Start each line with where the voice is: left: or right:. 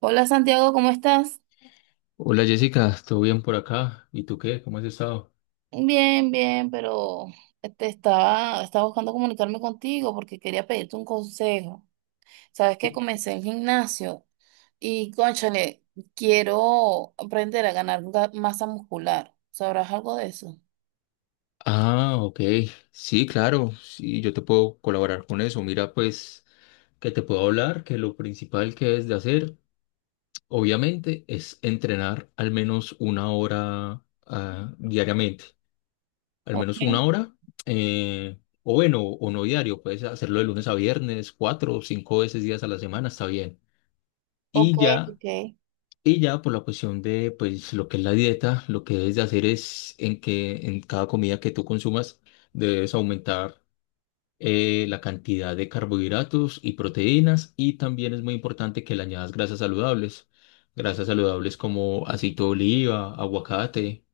right: Hola Santiago, ¿cómo estás?
left: Hola Jessica, ¿todo bien por acá? ¿Y tú qué? ¿Cómo has estado?
right: Bien, bien, pero te estaba buscando comunicarme contigo porque quería pedirte un consejo. Sabes que comencé el gimnasio y, cónchale, quiero aprender a ganar masa muscular. ¿Sabrás algo de eso?
left: Ah, ok. Sí, claro. Sí, yo te puedo colaborar con eso. Mira, pues, que te puedo hablar, que lo principal que es de hacer, obviamente, es entrenar al menos una hora diariamente. Al
right: Ok,
left: menos una hora. O bueno, o no diario. Puedes hacerlo de lunes a viernes, cuatro o cinco veces días a la semana, está bien.
right: ok,
left: Y ya.
right: ok,
left: Y ya por la cuestión de pues lo que es la dieta, lo que debes de hacer es en que en cada comida que tú consumas debes aumentar la cantidad de carbohidratos y proteínas y también es muy importante que le añadas grasas saludables como aceite de oliva, aguacate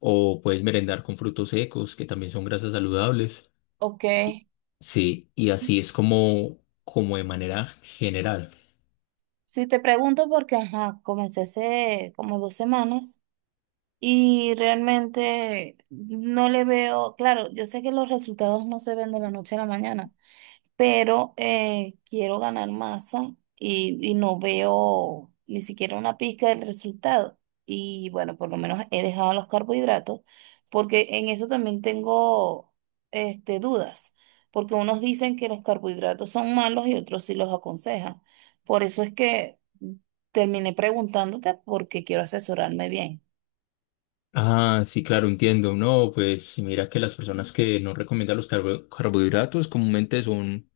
left: o puedes merendar con frutos secos que también son grasas saludables.
right: ok.
left: Sí, y así es como de manera general.
right: Sí, te pregunto porque, ajá, comencé hace como 2 semanas y realmente no le veo, claro, yo sé que los resultados no se ven de la noche a la mañana, pero quiero ganar masa y no veo ni siquiera una pizca del resultado. Y bueno, por lo menos he dejado los carbohidratos, porque en eso también tengo dudas, porque unos dicen que los carbohidratos son malos y otros sí los aconsejan. Por eso es que terminé preguntándote porque quiero asesorarme bien.
left: Ah, sí, claro, entiendo. No, pues mira que las personas que no recomiendan los carbohidratos comúnmente son,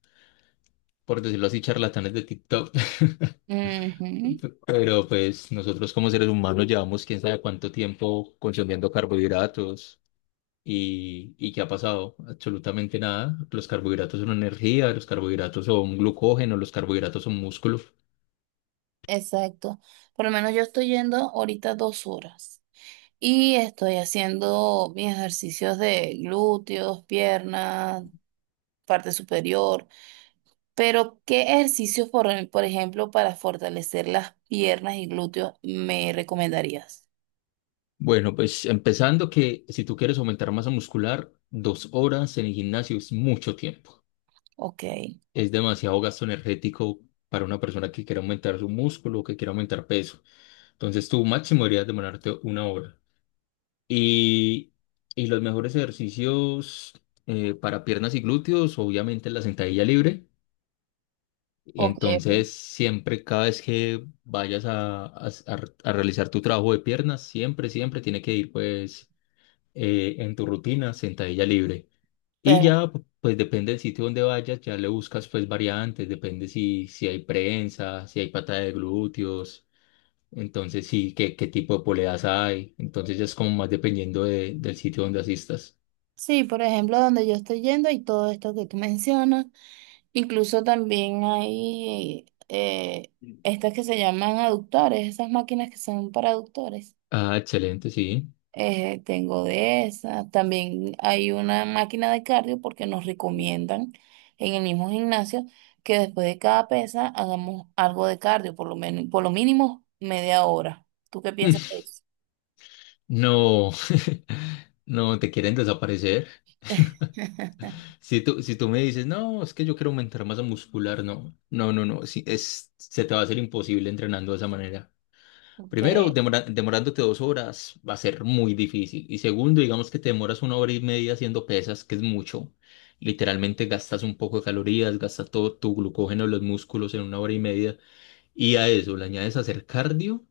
left: por decirlo así, charlatanes de TikTok.
right: Ujú.
left: Pero pues nosotros como seres humanos llevamos quién sabe cuánto tiempo consumiendo carbohidratos y ¿qué ha pasado? Absolutamente nada. Los carbohidratos son energía, los carbohidratos son glucógeno, los carbohidratos son músculo.
right: Exacto. Por lo menos yo estoy yendo ahorita 2 horas. Y estoy haciendo mis ejercicios de glúteos, piernas, parte superior. Pero, ¿qué ejercicios, por ejemplo, para fortalecer las piernas y glúteos me recomendarías?
left: Bueno, pues empezando que si tú quieres aumentar masa muscular, 2 horas en el gimnasio es mucho tiempo.
right: Ok,
left: Es demasiado gasto energético para una persona que quiera aumentar su músculo o que quiera aumentar peso. Entonces, tu máximo deberías demorarte una hora. Y, y los mejores ejercicios para piernas y glúteos, obviamente la sentadilla libre.
right: ok, ok.
left: Entonces, siempre, cada vez que vayas a realizar tu trabajo de piernas, siempre, siempre tiene que ir pues en tu rutina sentadilla libre. Y
right: Pero,
left: ya, pues depende del sitio donde vayas, ya le buscas pues variantes, depende si hay prensa, si hay pata de glúteos, entonces sí, qué tipo de poleas hay, entonces ya es como más dependiendo del sitio donde asistas.
right: sí, por ejemplo, donde yo estoy yendo y todo esto que tú mencionas, incluso también hay estas que se llaman aductores, esas máquinas que son para aductores.
left: Ah, excelente, sí.
right: Tengo de esa. También hay una máquina de cardio porque nos recomiendan en el mismo gimnasio que después de cada pesa hagamos algo de cardio, por lo menos, por lo mínimo media hora. ¿Tú qué piensas
left: Mm,
right: de eso?
left: No, no, te quieren desaparecer. Si tú me dices, no, es que yo quiero aumentar masa muscular, no, no, no, no, sí, se te va a hacer imposible entrenando de esa manera.
right: Ok.
left: Primero, demorándote 2 horas va a ser muy difícil. Y segundo, digamos que te demoras una hora y media haciendo pesas, que es mucho. Literalmente gastas un poco de calorías, gastas todo tu glucógeno en los músculos en una hora y media. Y a eso le añades hacer cardio,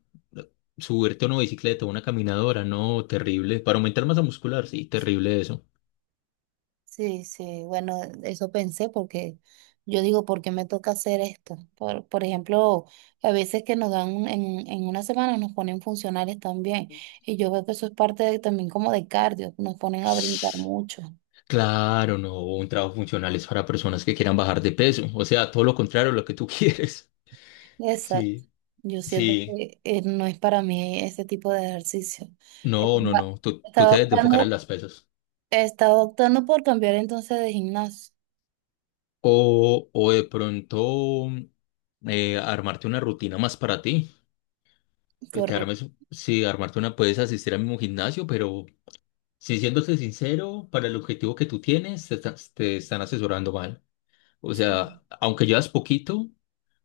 left: subirte a una bicicleta, a una caminadora, no, terrible. Para aumentar masa muscular, sí, terrible eso.
right: Sí, sí, bueno, eso pensé porque yo digo, ¿por qué me toca hacer esto? Por ejemplo, a veces que nos dan en una semana nos ponen funcionales también y yo veo que eso es parte también como de cardio, nos ponen a brincar mucho.
left: Claro, no, un trabajo funcional es para personas que quieran bajar de peso. O sea, todo lo contrario a lo que tú quieres.
right: Exacto,
left: Sí,
right: yo siento
left: sí.
right: que no es para mí ese tipo de ejercicio.
left: No, no,
right: Estaba
left: no. Tú
right: estaba
left: te debes de enfocar en
right: optando,
left: las pesas.
right: estaba optando por cambiar entonces de gimnasio,
left: O de pronto armarte una rutina más para ti. Que te
right: correcto.
left: armes, sí, armarte una, puedes asistir al mismo gimnasio, pero si siéndote sincero, para el objetivo que tú tienes, te están asesorando mal. O
right: Sí.
left: sea, aunque llevas poquito,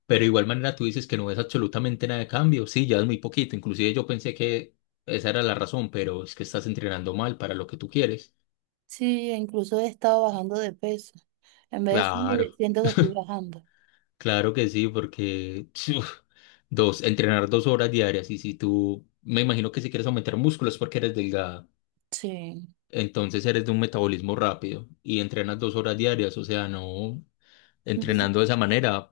left: pero de igual manera tú dices que no ves absolutamente nada de cambio. Sí, llevas muy poquito. Inclusive yo pensé que esa era la razón, pero es que estás entrenando mal para lo que tú quieres.
right: Sí, e incluso he estado bajando de peso. En vez de
left: Claro.
right: subir, siento que estoy bajando.
left: Claro que sí, porque uf, entrenar 2 horas diarias y si tú, me imagino que si quieres aumentar músculos porque eres delgada,
right: Sí.
left: entonces eres de un metabolismo rápido y entrenas 2 horas diarias, o sea, no,
right: No.
left: entrenando de esa manera,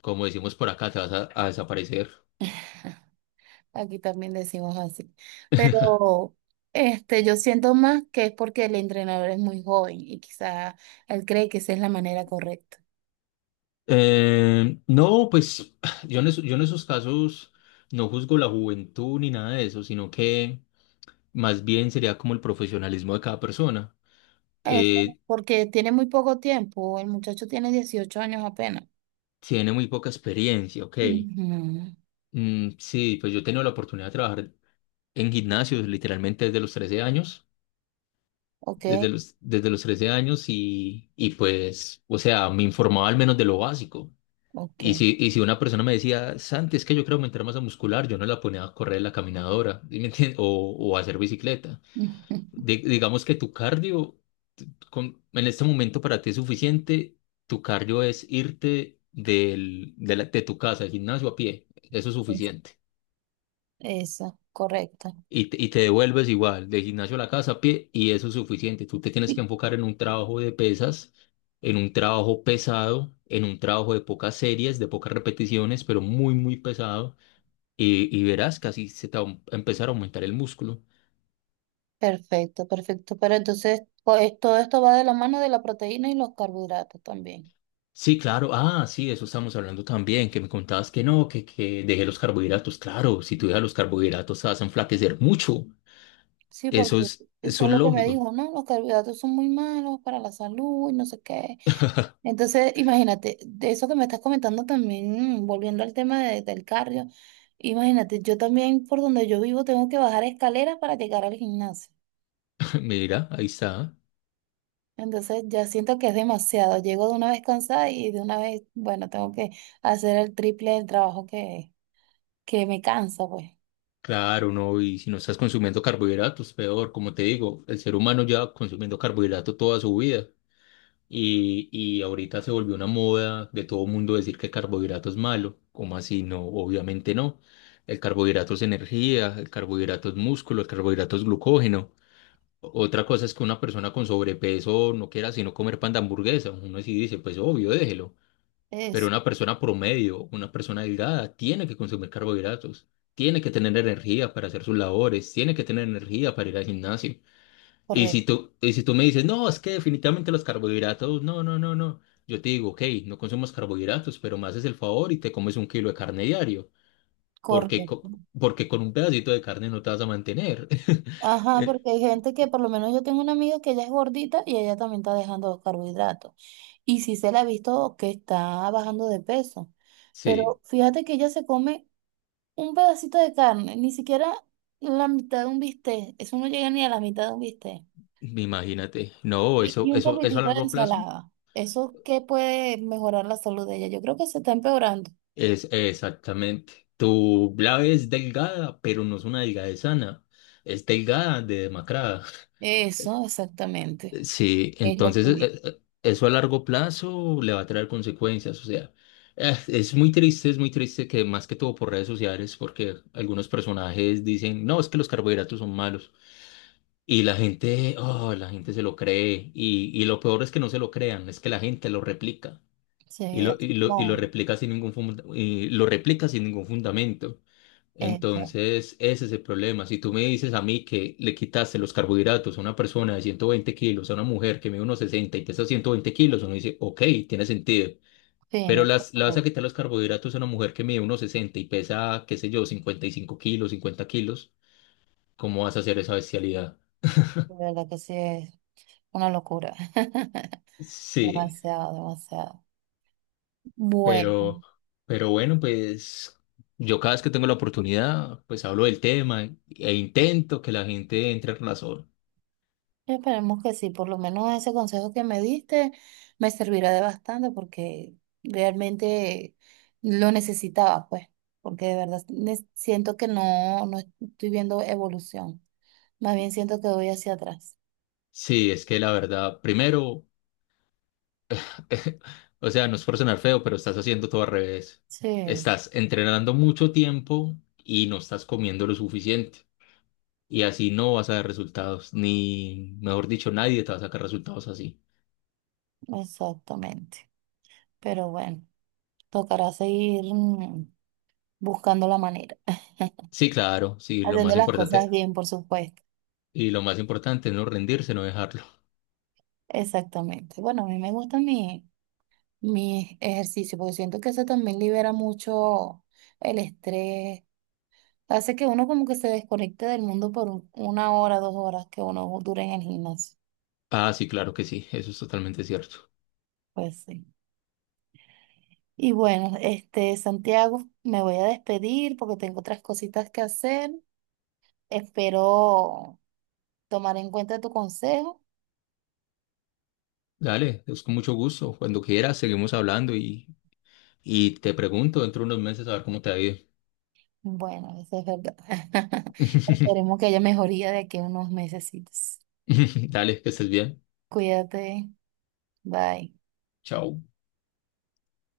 left: como decimos por acá, te vas a desaparecer.
right: Aquí también decimos así. Pero yo siento más que es porque el entrenador es muy joven y quizá él cree que esa es la manera correcta.
left: No, pues yo en esos casos no juzgo la juventud ni nada de eso, sino que más bien sería como el profesionalismo de cada persona.
right: Eso,
left: Eh,
right: porque tiene muy poco tiempo. El muchacho tiene 18 años apenas.
left: tiene muy poca experiencia, ok.
right: Ujú.
left: Sí, pues yo he tenido la oportunidad de trabajar en gimnasios literalmente desde los 13 años,
right: Ok,
left: desde los 13 años y pues, o sea, me informaba al menos de lo básico.
right: ok.
left: Y si una persona me decía, Santi, es que yo quiero aumentar masa muscular, yo no la ponía a correr en la caminadora, ¿sí me entiendes? O a hacer bicicleta. Di- digamos que tu cardio, t- en este momento para ti es suficiente, tu cardio es irte de tu casa al gimnasio a pie, eso es
right: Es-
left: suficiente.
right: Eso, correcto.
left: Y te devuelves igual, del gimnasio a la casa a pie, y eso es suficiente. Tú te tienes que enfocar en un trabajo de pesas, en un trabajo pesado, en un trabajo de pocas series, de pocas repeticiones, pero muy, muy pesado, y verás que así se te va a empezar a aumentar el músculo.
right: Perfecto, perfecto. Pero entonces todo esto va de la mano de la proteína y los carbohidratos también.
left: Sí, claro, sí, de eso estamos hablando también, que me contabas que no, que dejé los carbohidratos, claro, si tú dejas los carbohidratos te vas a enflaquecer mucho,
right: Sí, porque
left: eso es, eso
right: fue
left: es
right: lo que me
left: lógico.
right: dijo, ¿no? Los carbohidratos son muy malos para la salud y no sé qué. Entonces, imagínate, de eso que me estás comentando también, volviendo al tema del cardio, imagínate, yo también por donde yo vivo tengo que bajar escaleras para llegar al gimnasio.
left: Mira, ahí está.
right: Entonces ya siento que es demasiado. Llego de una vez cansada y de una vez, bueno, tengo que hacer el triple del trabajo que me cansa, pues.
left: Claro, no, y si no estás consumiendo carbohidratos, peor, como te digo, el ser humano lleva consumiendo carbohidrato toda su vida y ahorita se volvió una moda de todo mundo decir que el carbohidrato es malo, ¿cómo así? No, obviamente no. El carbohidrato es energía, el carbohidrato es músculo, el carbohidrato es glucógeno. Otra cosa es que una persona con sobrepeso no quiera sino comer pan de hamburguesa, uno sí dice, pues obvio, déjelo, pero
right: Eso.
left: una persona promedio, una persona delgada, tiene que consumir carbohidratos, tiene que tener energía para hacer sus labores, tiene que tener energía para ir al gimnasio. Y si
right: Correcto,
left: tú, y si tú me dices, no, es que definitivamente los carbohidratos, no, no, no, no. Yo te digo, ok, no consumas carbohidratos, pero me haces el favor y te comes un kilo de carne diario, porque,
right: correcto.
left: co- porque con un pedacito de carne no te vas a mantener.
right: Ajá,
left: Eh,
right: porque hay gente que, por lo menos yo tengo una amiga que ella es gordita y ella también está dejando los carbohidratos. Y sí se la ha visto que está bajando de peso.
left: Sí,
right: Pero fíjate que ella se come un pedacito de carne, ni siquiera la mitad de un bistec. Eso no llega ni a la mitad de un bistec.
left: imagínate. No,
right: Y,
left: eso,
right: y un
left: eso, eso a
right: poquitito de
left: largo plazo.
right: ensalada. ¿Eso qué puede mejorar la salud de ella? Yo creo que se está empeorando.
left: Es exactamente. Tu blave es delgada, pero no es una delgadez sana. Es delgada de demacrada.
right: Eso, exactamente.
left: Sí,
right: Es lo
left: entonces
right: que vi.
left: eso a largo plazo le va a traer consecuencias. O sea, es muy triste que más que todo por redes sociales, porque algunos personajes dicen, no, es que los carbohidratos son malos. Y la gente, oh, la gente se lo cree. Y lo peor es que no se lo crean, es que la gente lo replica. Y
right: Sí,
left: lo,
right: es
left: y lo, y lo
right: como
left: replica sin ningún fundamento.
right: eso.
left: Entonces, ese es el problema. Si tú me dices a mí que le quitaste los carbohidratos a una persona de 120 kilos, a una mujer que mide unos 60 y pesa 120 kilos, uno dice, ok, tiene sentido.
right: Sí,
left: Pero
right: no.
left: le vas a quitar los carbohidratos a una mujer que mide unos 60 y pesa, qué sé yo, 55 kilos, 50 kilos, ¿cómo vas a hacer esa bestialidad?
right: De verdad que sí es una locura.
left: Sí,
right: Demasiado, demasiado.
left: pero,
right: Bueno,
left: pero bueno, pues yo cada vez que tengo la oportunidad, pues hablo del tema e intento que la gente entre en razón.
right: esperemos que sí, por lo menos ese consejo que me diste me servirá de bastante porque realmente lo necesitaba, pues, porque de verdad siento que no, no estoy viendo evolución, más bien siento que voy hacia atrás.
left: Sí, es que la verdad, primero O sea, no es por sonar feo, pero estás haciendo todo al revés.
right: Sí,
left: Estás entrenando mucho tiempo y no estás comiendo lo suficiente. Y así no vas a dar resultados, ni, mejor dicho, nadie te va a sacar resultados así.
right: exactamente. Pero bueno, tocará seguir buscando la manera,
left: Sí, claro, sí, lo
right: haciendo
left: más
right: las cosas
left: importante,
right: bien, por supuesto.
left: y lo más importante es no rendirse, no dejarlo.
right: Exactamente. Bueno, a mí me gusta mi ejercicio porque siento que eso también libera mucho el estrés. Hace que uno como que se desconecte del mundo por una hora, 2 horas que uno dure en el gimnasio.
left: Ah, sí, claro que sí, eso es totalmente cierto.
right: Pues sí. Y bueno, Santiago, me voy a despedir porque tengo otras cositas que hacer. Espero tomar en cuenta tu consejo.
left: Dale, es con mucho gusto. Cuando quieras, seguimos hablando y te pregunto dentro de unos meses a ver cómo te ha ido.
right: Bueno, eso es verdad. Esperemos que haya mejoría de aquí a unos mesecitos.
left: Dale, que estés bien.
right: Cuídate. Bye.
left: Chao.